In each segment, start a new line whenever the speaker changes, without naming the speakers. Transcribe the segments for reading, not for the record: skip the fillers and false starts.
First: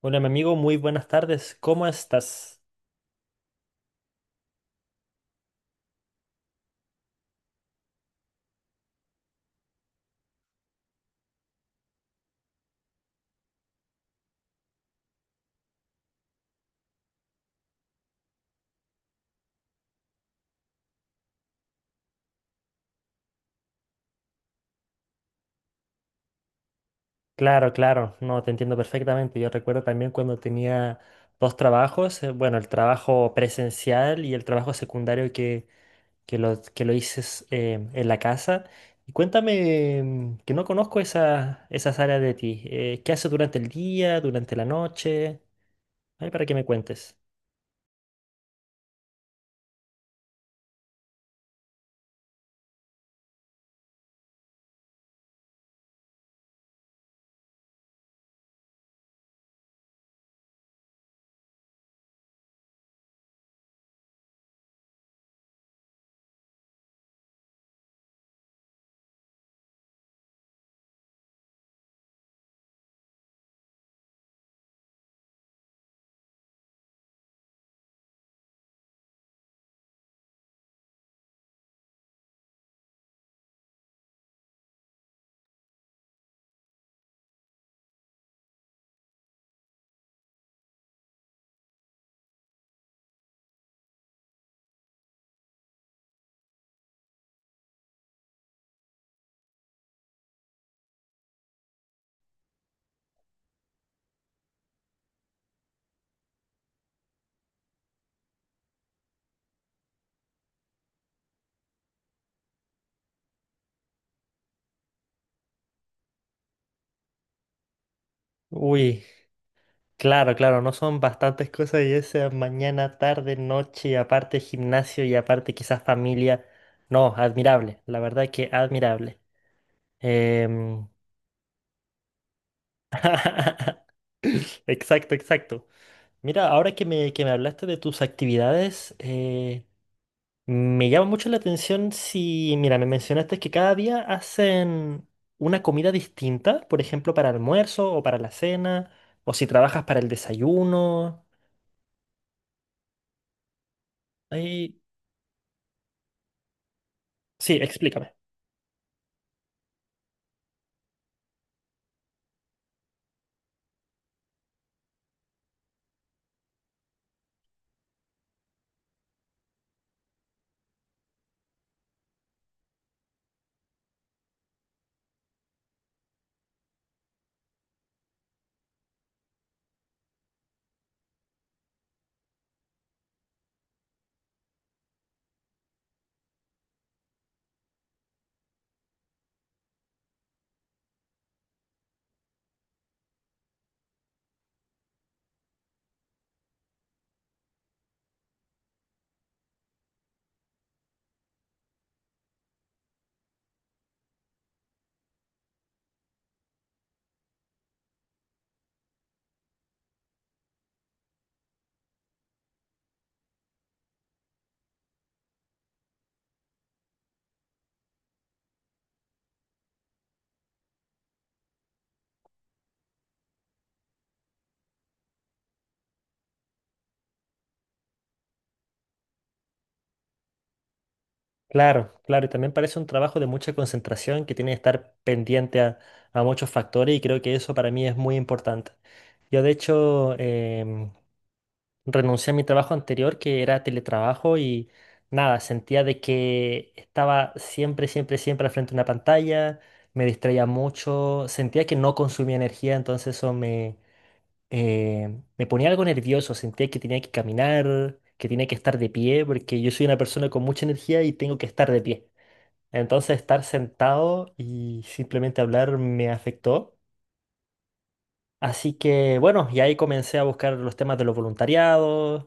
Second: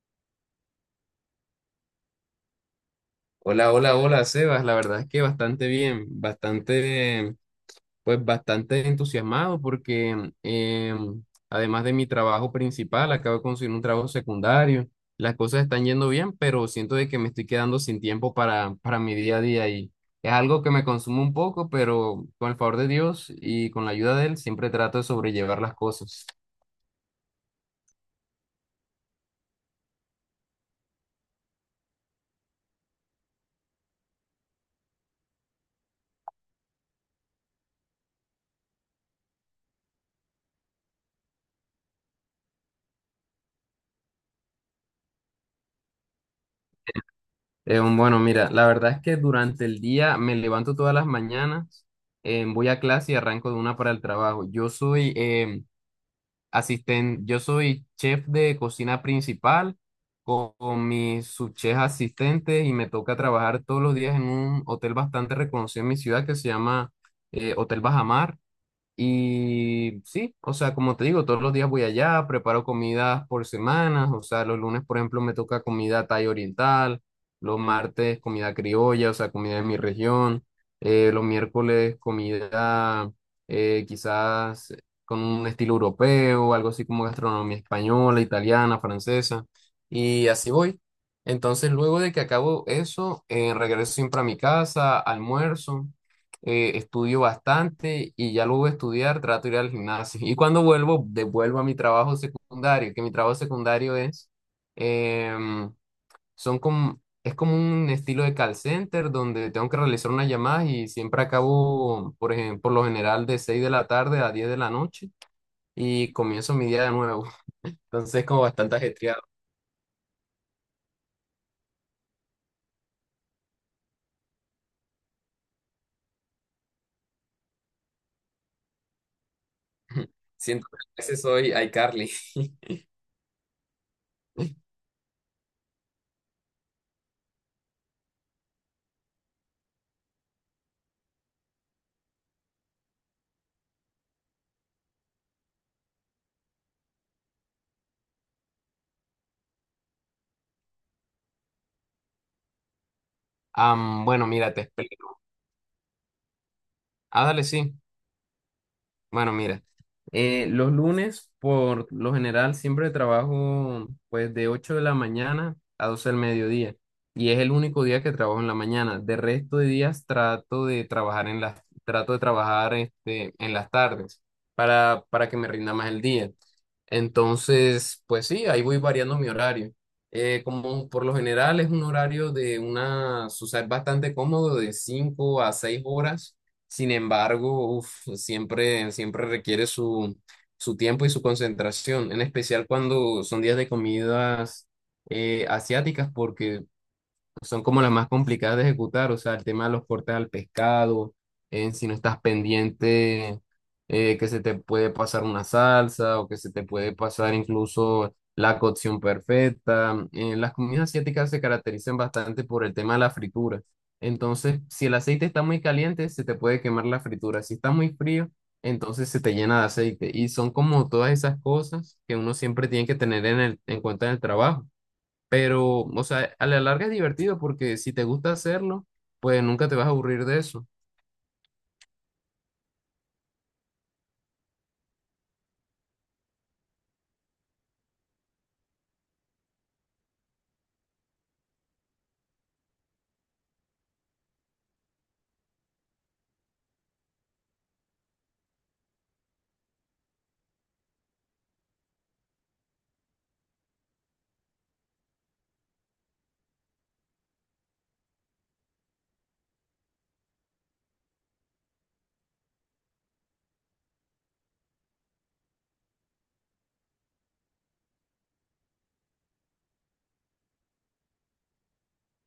Hola, mi amigo, muy buenas tardes. ¿Cómo estás?
Hola, hola, hola, Sebas. La verdad es que bastante bien, bastante, pues bastante entusiasmado porque además de mi trabajo principal, acabo de conseguir un trabajo secundario. Las cosas están yendo bien, pero siento de que me estoy quedando sin tiempo para mi día a día, y es algo que me consume un poco, pero con el favor de Dios y con la ayuda de él, siempre trato de sobrellevar las cosas.
Claro, claro, no, te entiendo perfectamente. Yo recuerdo también cuando tenía dos trabajos, bueno, el trabajo presencial y el trabajo secundario que lo hice en la casa. Y cuéntame, que no conozco esas áreas de ti. ¿Qué haces durante el día, durante la noche? Ay, para que me cuentes.
Bueno, mira, la verdad es que durante el día me levanto todas las mañanas, voy a clase y arranco de una para el trabajo. Yo soy yo soy chef de cocina principal con mis subchefs asistentes, y me toca trabajar todos los días en un hotel bastante reconocido en mi ciudad que se llama Hotel Bajamar. Y sí, o sea, como te digo, todos los días voy allá, preparo comidas por semanas, o sea, los lunes, por ejemplo, me toca comida thai oriental, los martes comida criolla, o sea, comida de mi región, los miércoles comida quizás con un estilo europeo, algo así como gastronomía española, italiana, francesa, y así voy. Entonces, luego de que acabo eso, regreso siempre a mi casa, almuerzo, estudio bastante, y ya luego de estudiar trato de ir al gimnasio. Y cuando vuelvo, devuelvo a mi trabajo secundario, que mi trabajo secundario es, em, son como, es como un estilo de call center donde tengo que realizar unas llamadas y siempre acabo, por ejemplo, por lo general de 6 de la tarde a 10 de la noche, y comienzo mi día de nuevo. Entonces es como bastante
Uy.
ajetreado.
Claro, claro, no son bastantes cosas y esa mañana, tarde, noche, aparte gimnasio y aparte quizás familia. No, admirable, la verdad que admirable.
Siento que
Em,
a veces soy iCarly.
Exacto, exacto. Mira, ahora que me hablaste de tus actividades, me llama mucho la atención si, mira, me mencionaste que cada día hacen una comida distinta, por ejemplo, para almuerzo o para la cena, o si trabajas para el desayuno.
Bueno, mira, te
Ahí-
explico. Ah, dale,
sí,
sí.
explícame.
Bueno, mira, los lunes por lo general siempre trabajo pues de 8 de la mañana a 12 del mediodía, y es el único día que trabajo en la mañana. De resto de días trato de trabajar en las, trato de trabajar este, en las tardes para que me rinda más el día. Entonces, pues sí, ahí voy variando mi horario. Como por lo general es un horario de una, o sea, es bastante cómodo, de 5 a 6 horas. Sin embargo, uf, siempre requiere su tiempo y su concentración, en especial cuando son días de comidas asiáticas, porque son como las más complicadas de ejecutar, o sea, el tema de los cortes al pescado. Si no estás pendiente, que se te puede pasar una salsa, o que se te puede pasar incluso la cocción perfecta. Las comidas asiáticas se caracterizan bastante por el tema de la fritura. Entonces, si el aceite está muy caliente, se te puede quemar la fritura. Si está muy frío, entonces se te llena de aceite. Y son como todas esas cosas que uno siempre tiene que tener en en cuenta en el trabajo. Pero, o sea, a la larga es divertido, porque si te gusta hacerlo, pues nunca te vas a aburrir de eso.
Claro, claro, y también parece un trabajo de mucha concentración que tiene que estar pendiente a muchos factores y creo que eso para mí es muy importante. Yo de hecho renuncié a mi trabajo anterior que era teletrabajo y nada, sentía de que estaba siempre, siempre, siempre al frente de una pantalla, me distraía mucho, sentía que no consumía energía, entonces eso me ponía algo nervioso, sentía que tenía que caminar, que tenía que estar de pie, porque yo soy una persona con mucha energía y tengo que estar de pie. Entonces estar sentado y simplemente hablar me afectó. Así que bueno, y ahí comencé a buscar los temas de los voluntariados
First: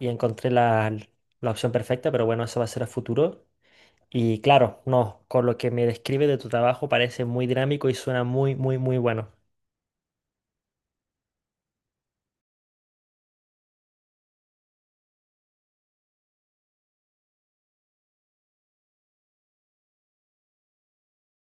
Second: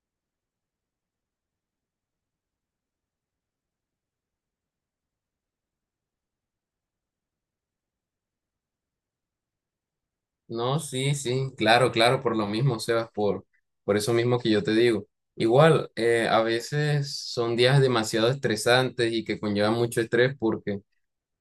y encontré la opción perfecta, pero bueno, eso va a ser a futuro. Y claro, no, con lo que me describe de tu trabajo parece muy dinámico y suena muy, muy, muy bueno.
No, sí, sí, claro, claro, por lo mismo, Sebas, por eso mismo que yo te digo. Igual, a veces son días demasiado estresantes y que conllevan mucho estrés, porque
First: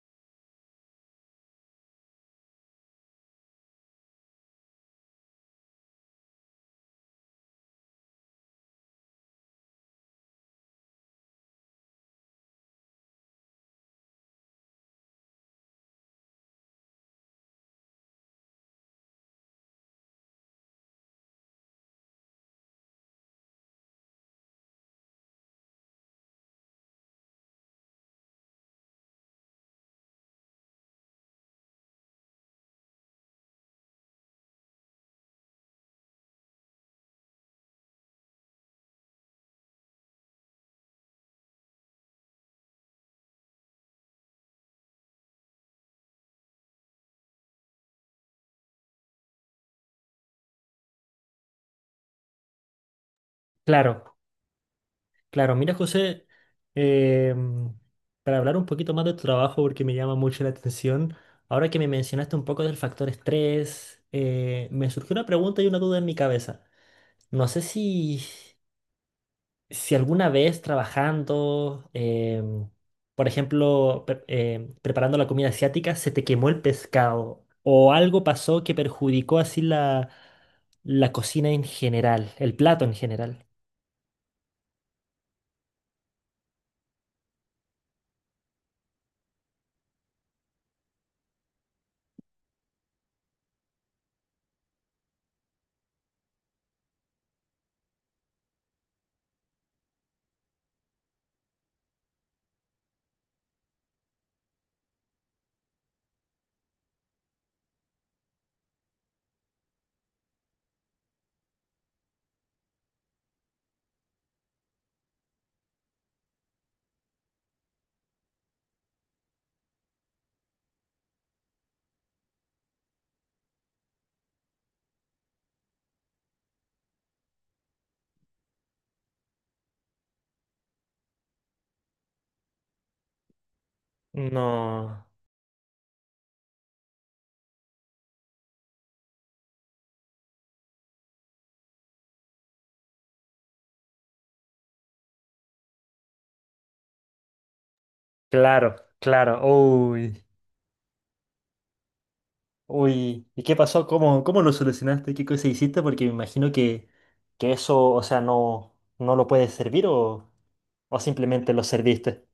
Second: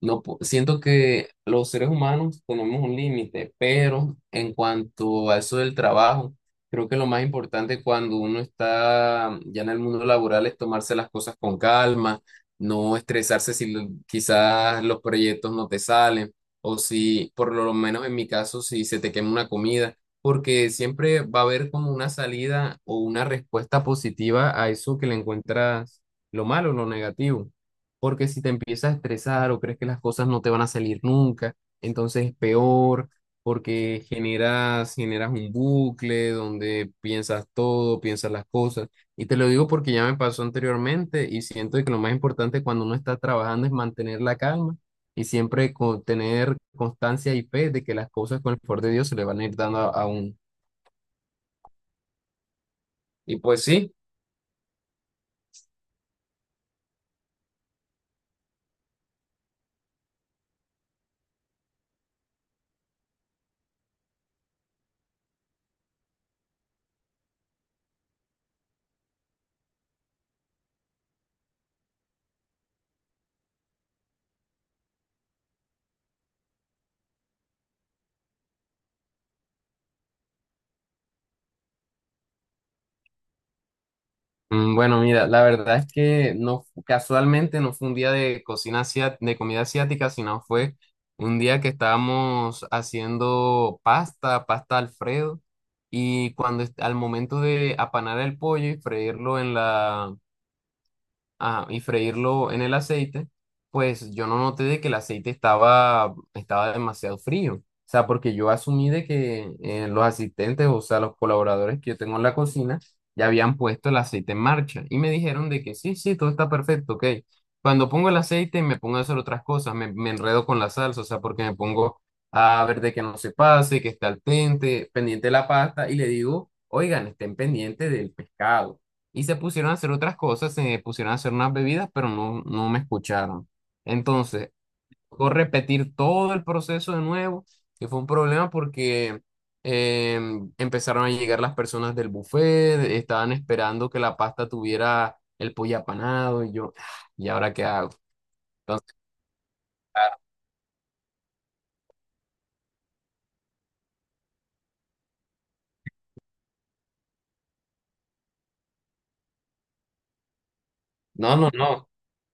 no, siento que los seres humanos tenemos un límite, pero en cuanto a eso del trabajo, creo que lo más importante cuando uno está ya en el mundo laboral es tomarse las cosas con calma, no estresarse si quizás los proyectos no te salen, o si, por lo menos en mi caso, si se te quema una comida, porque siempre va a haber como una salida o una respuesta positiva a eso, que le encuentras lo malo, lo negativo. Porque si te empiezas a estresar o crees que las cosas no te van a salir nunca, entonces es peor, porque generas un bucle donde piensas todo, piensas las cosas. Y te lo digo porque ya me pasó anteriormente, y siento que lo más importante cuando uno está trabajando es mantener la calma, y siempre tener constancia y fe de que las cosas con el favor de Dios se le van a ir dando a uno. Y pues sí.
Claro, claro. Mira, José, em, para hablar un poquito más de tu trabajo, porque me llama mucho la atención, ahora que me mencionaste un poco del factor estrés, me surgió una pregunta y una duda en mi cabeza. No sé si alguna vez trabajando, por ejemplo, preparando la comida asiática, se te quemó el pescado o algo pasó que perjudicó así la cocina en general, el plato en general.
Mm, bueno, mira, la verdad es que no, casualmente no fue un día de cocina de comida asiática, sino fue un día que estábamos haciendo pasta, pasta Alfredo, y cuando al momento de apanar el pollo y freírlo en la ajá, y freírlo en el aceite, pues yo no noté de que el aceite estaba demasiado frío. O sea, porque yo asumí de que los asistentes, o sea, los colaboradores que yo tengo en la cocina, ya habían puesto el aceite en marcha y me dijeron de que sí, sí, todo está perfecto, ok. Cuando pongo el aceite me pongo a hacer otras cosas, me enredo con la salsa, o sea, porque me pongo a ver de que no se pase, que esté al dente, pendiente de la pasta, y le digo, oigan, estén pendientes del pescado, y se pusieron a hacer otras cosas, se pusieron a hacer unas bebidas, pero no, no me escucharon. Entonces,
No,
tocó repetir todo el proceso de nuevo, que fue un problema porque eh, empezaron a llegar las personas del buffet, estaban esperando que la pasta tuviera el pollo apanado, y yo, "Ah, ¿y ahora qué hago?".
claro,
Entonces,
claro. Uy, uy. ¿Y qué pasó? Cómo lo solucionaste? ¿Qué cosa hiciste? Porque me imagino que eso, o sea, no, no lo puedes servir o
no, no,
simplemente lo
no,
serviste.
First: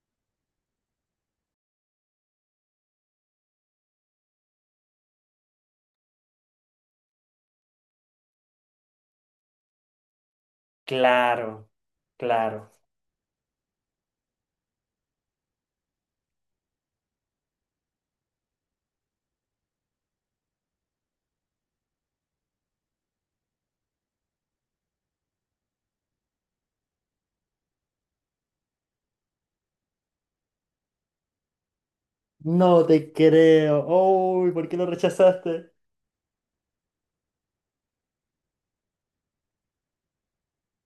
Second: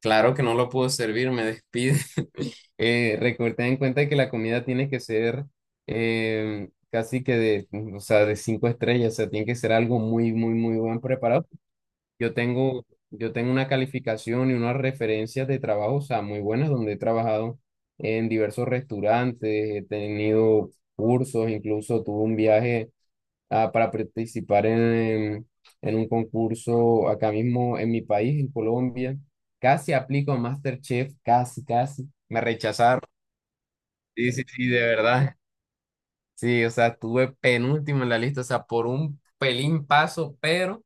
claro que no lo puedo servir, me despide. Ten en cuenta que la comida tiene que ser casi que de, o sea, de 5 estrellas, o sea, tiene que ser algo muy, muy, muy buen preparado.
Claro,
Yo
claro.
tengo, yo tengo una calificación y unas referencias de trabajo, o sea, muy buenas, donde he trabajado en diversos restaurantes, he tenido cursos, incluso tuve un viaje para participar en un concurso acá mismo en mi país, en Colombia. Casi aplico a MasterChef, casi, casi. Me
No
rechazaron.
te creo.
Sí, sí,
Uy,
sí,
¿por qué
de
lo
verdad.
rechazaste?
Sí, o sea, tuve penúltimo en la lista, o sea, por un pelín paso, pero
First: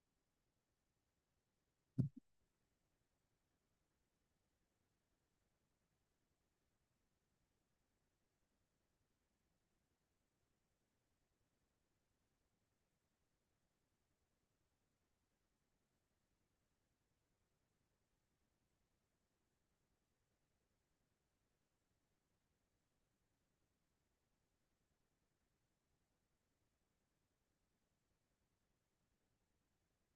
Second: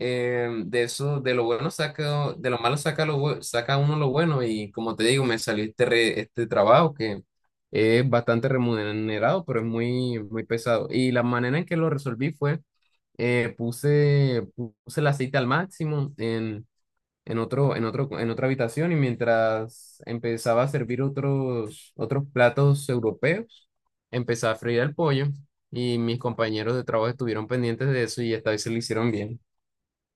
de eso, de lo bueno saca, de lo malo saca, lo, saca uno lo bueno, y como te digo, me salió este trabajo que es bastante remunerado, pero es muy, muy pesado. Y la manera en que lo resolví fue, puse el aceite al máximo en en otra habitación, y mientras empezaba a servir otros platos europeos, empezaba a freír el pollo, y mis compañeros de trabajo estuvieron pendientes de eso, y esta vez se lo hicieron bien.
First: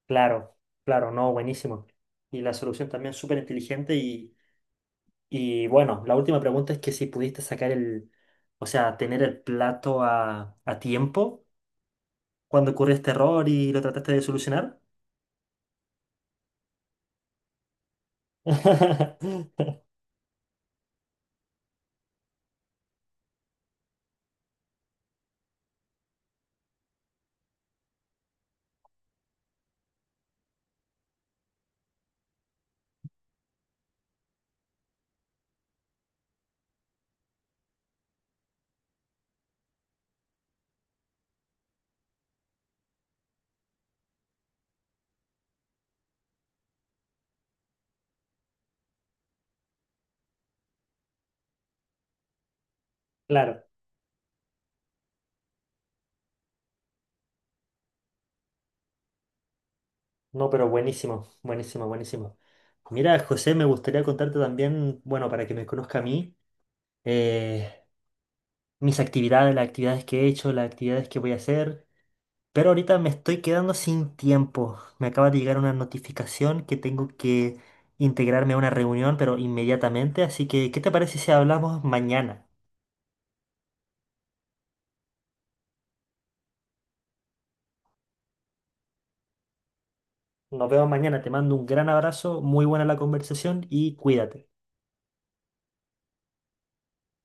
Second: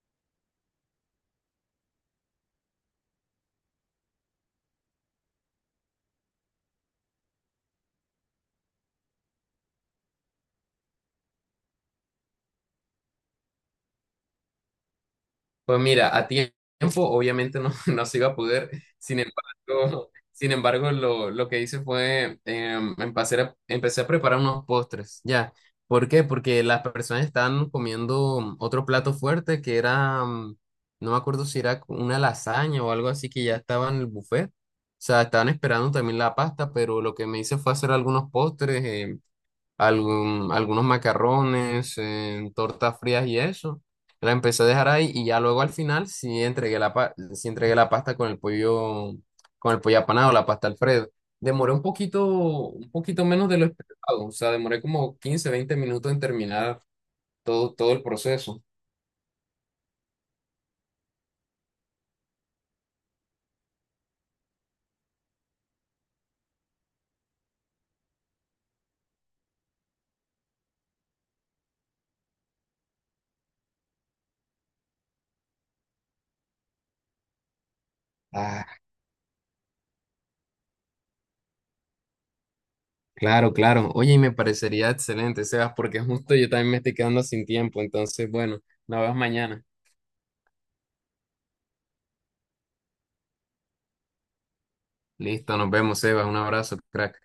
Claro, claro, no, buenísimo. Y la solución también súper inteligente y bueno, la última pregunta es que si pudiste sacar el, o sea, tener el plato a tiempo cuando ocurrió este error y lo trataste de solucionar.
Pues mira, a tiempo obviamente no, no se iba a poder, sin embargo lo que hice fue empecé a preparar unos postres, ya. ¿Por qué? Porque las personas estaban comiendo otro plato fuerte que era, mm, no me acuerdo si era una lasaña o algo así, que ya estaba en el buffet. O sea, estaban esperando también la pasta, pero lo que me hice fue hacer algunos postres. Algunos macarrones, tortas frías y eso. La empecé a dejar ahí, y ya luego al final sí entregué sí entregué la pasta con el pollo apanado, la pasta Alfredo. Demoré un poquito menos de
Claro,
lo esperado, o sea, demoré como 15 20 minutos en terminar todo el proceso.
no, pero buenísimo, buenísimo, buenísimo. Mira, José, me gustaría contarte también, bueno, para que me conozca a mí, eh, mis actividades, las actividades que he hecho, las actividades que voy a hacer. Pero ahorita me estoy quedando sin tiempo. Me acaba de llegar una notificación que tengo que integrarme a una
Ah,
reunión, pero inmediatamente. Así que, ¿qué te parece si hablamos mañana?
claro, claro. Oye, y me parecería excelente, Sebas, porque justo yo también me estoy quedando sin tiempo, entonces, bueno, nos vemos mañana.
Nos vemos mañana. Te mando un gran abrazo, muy buena la conversación y cuídate.
Listo, nos vemos, Sebas. Un abrazo, crack.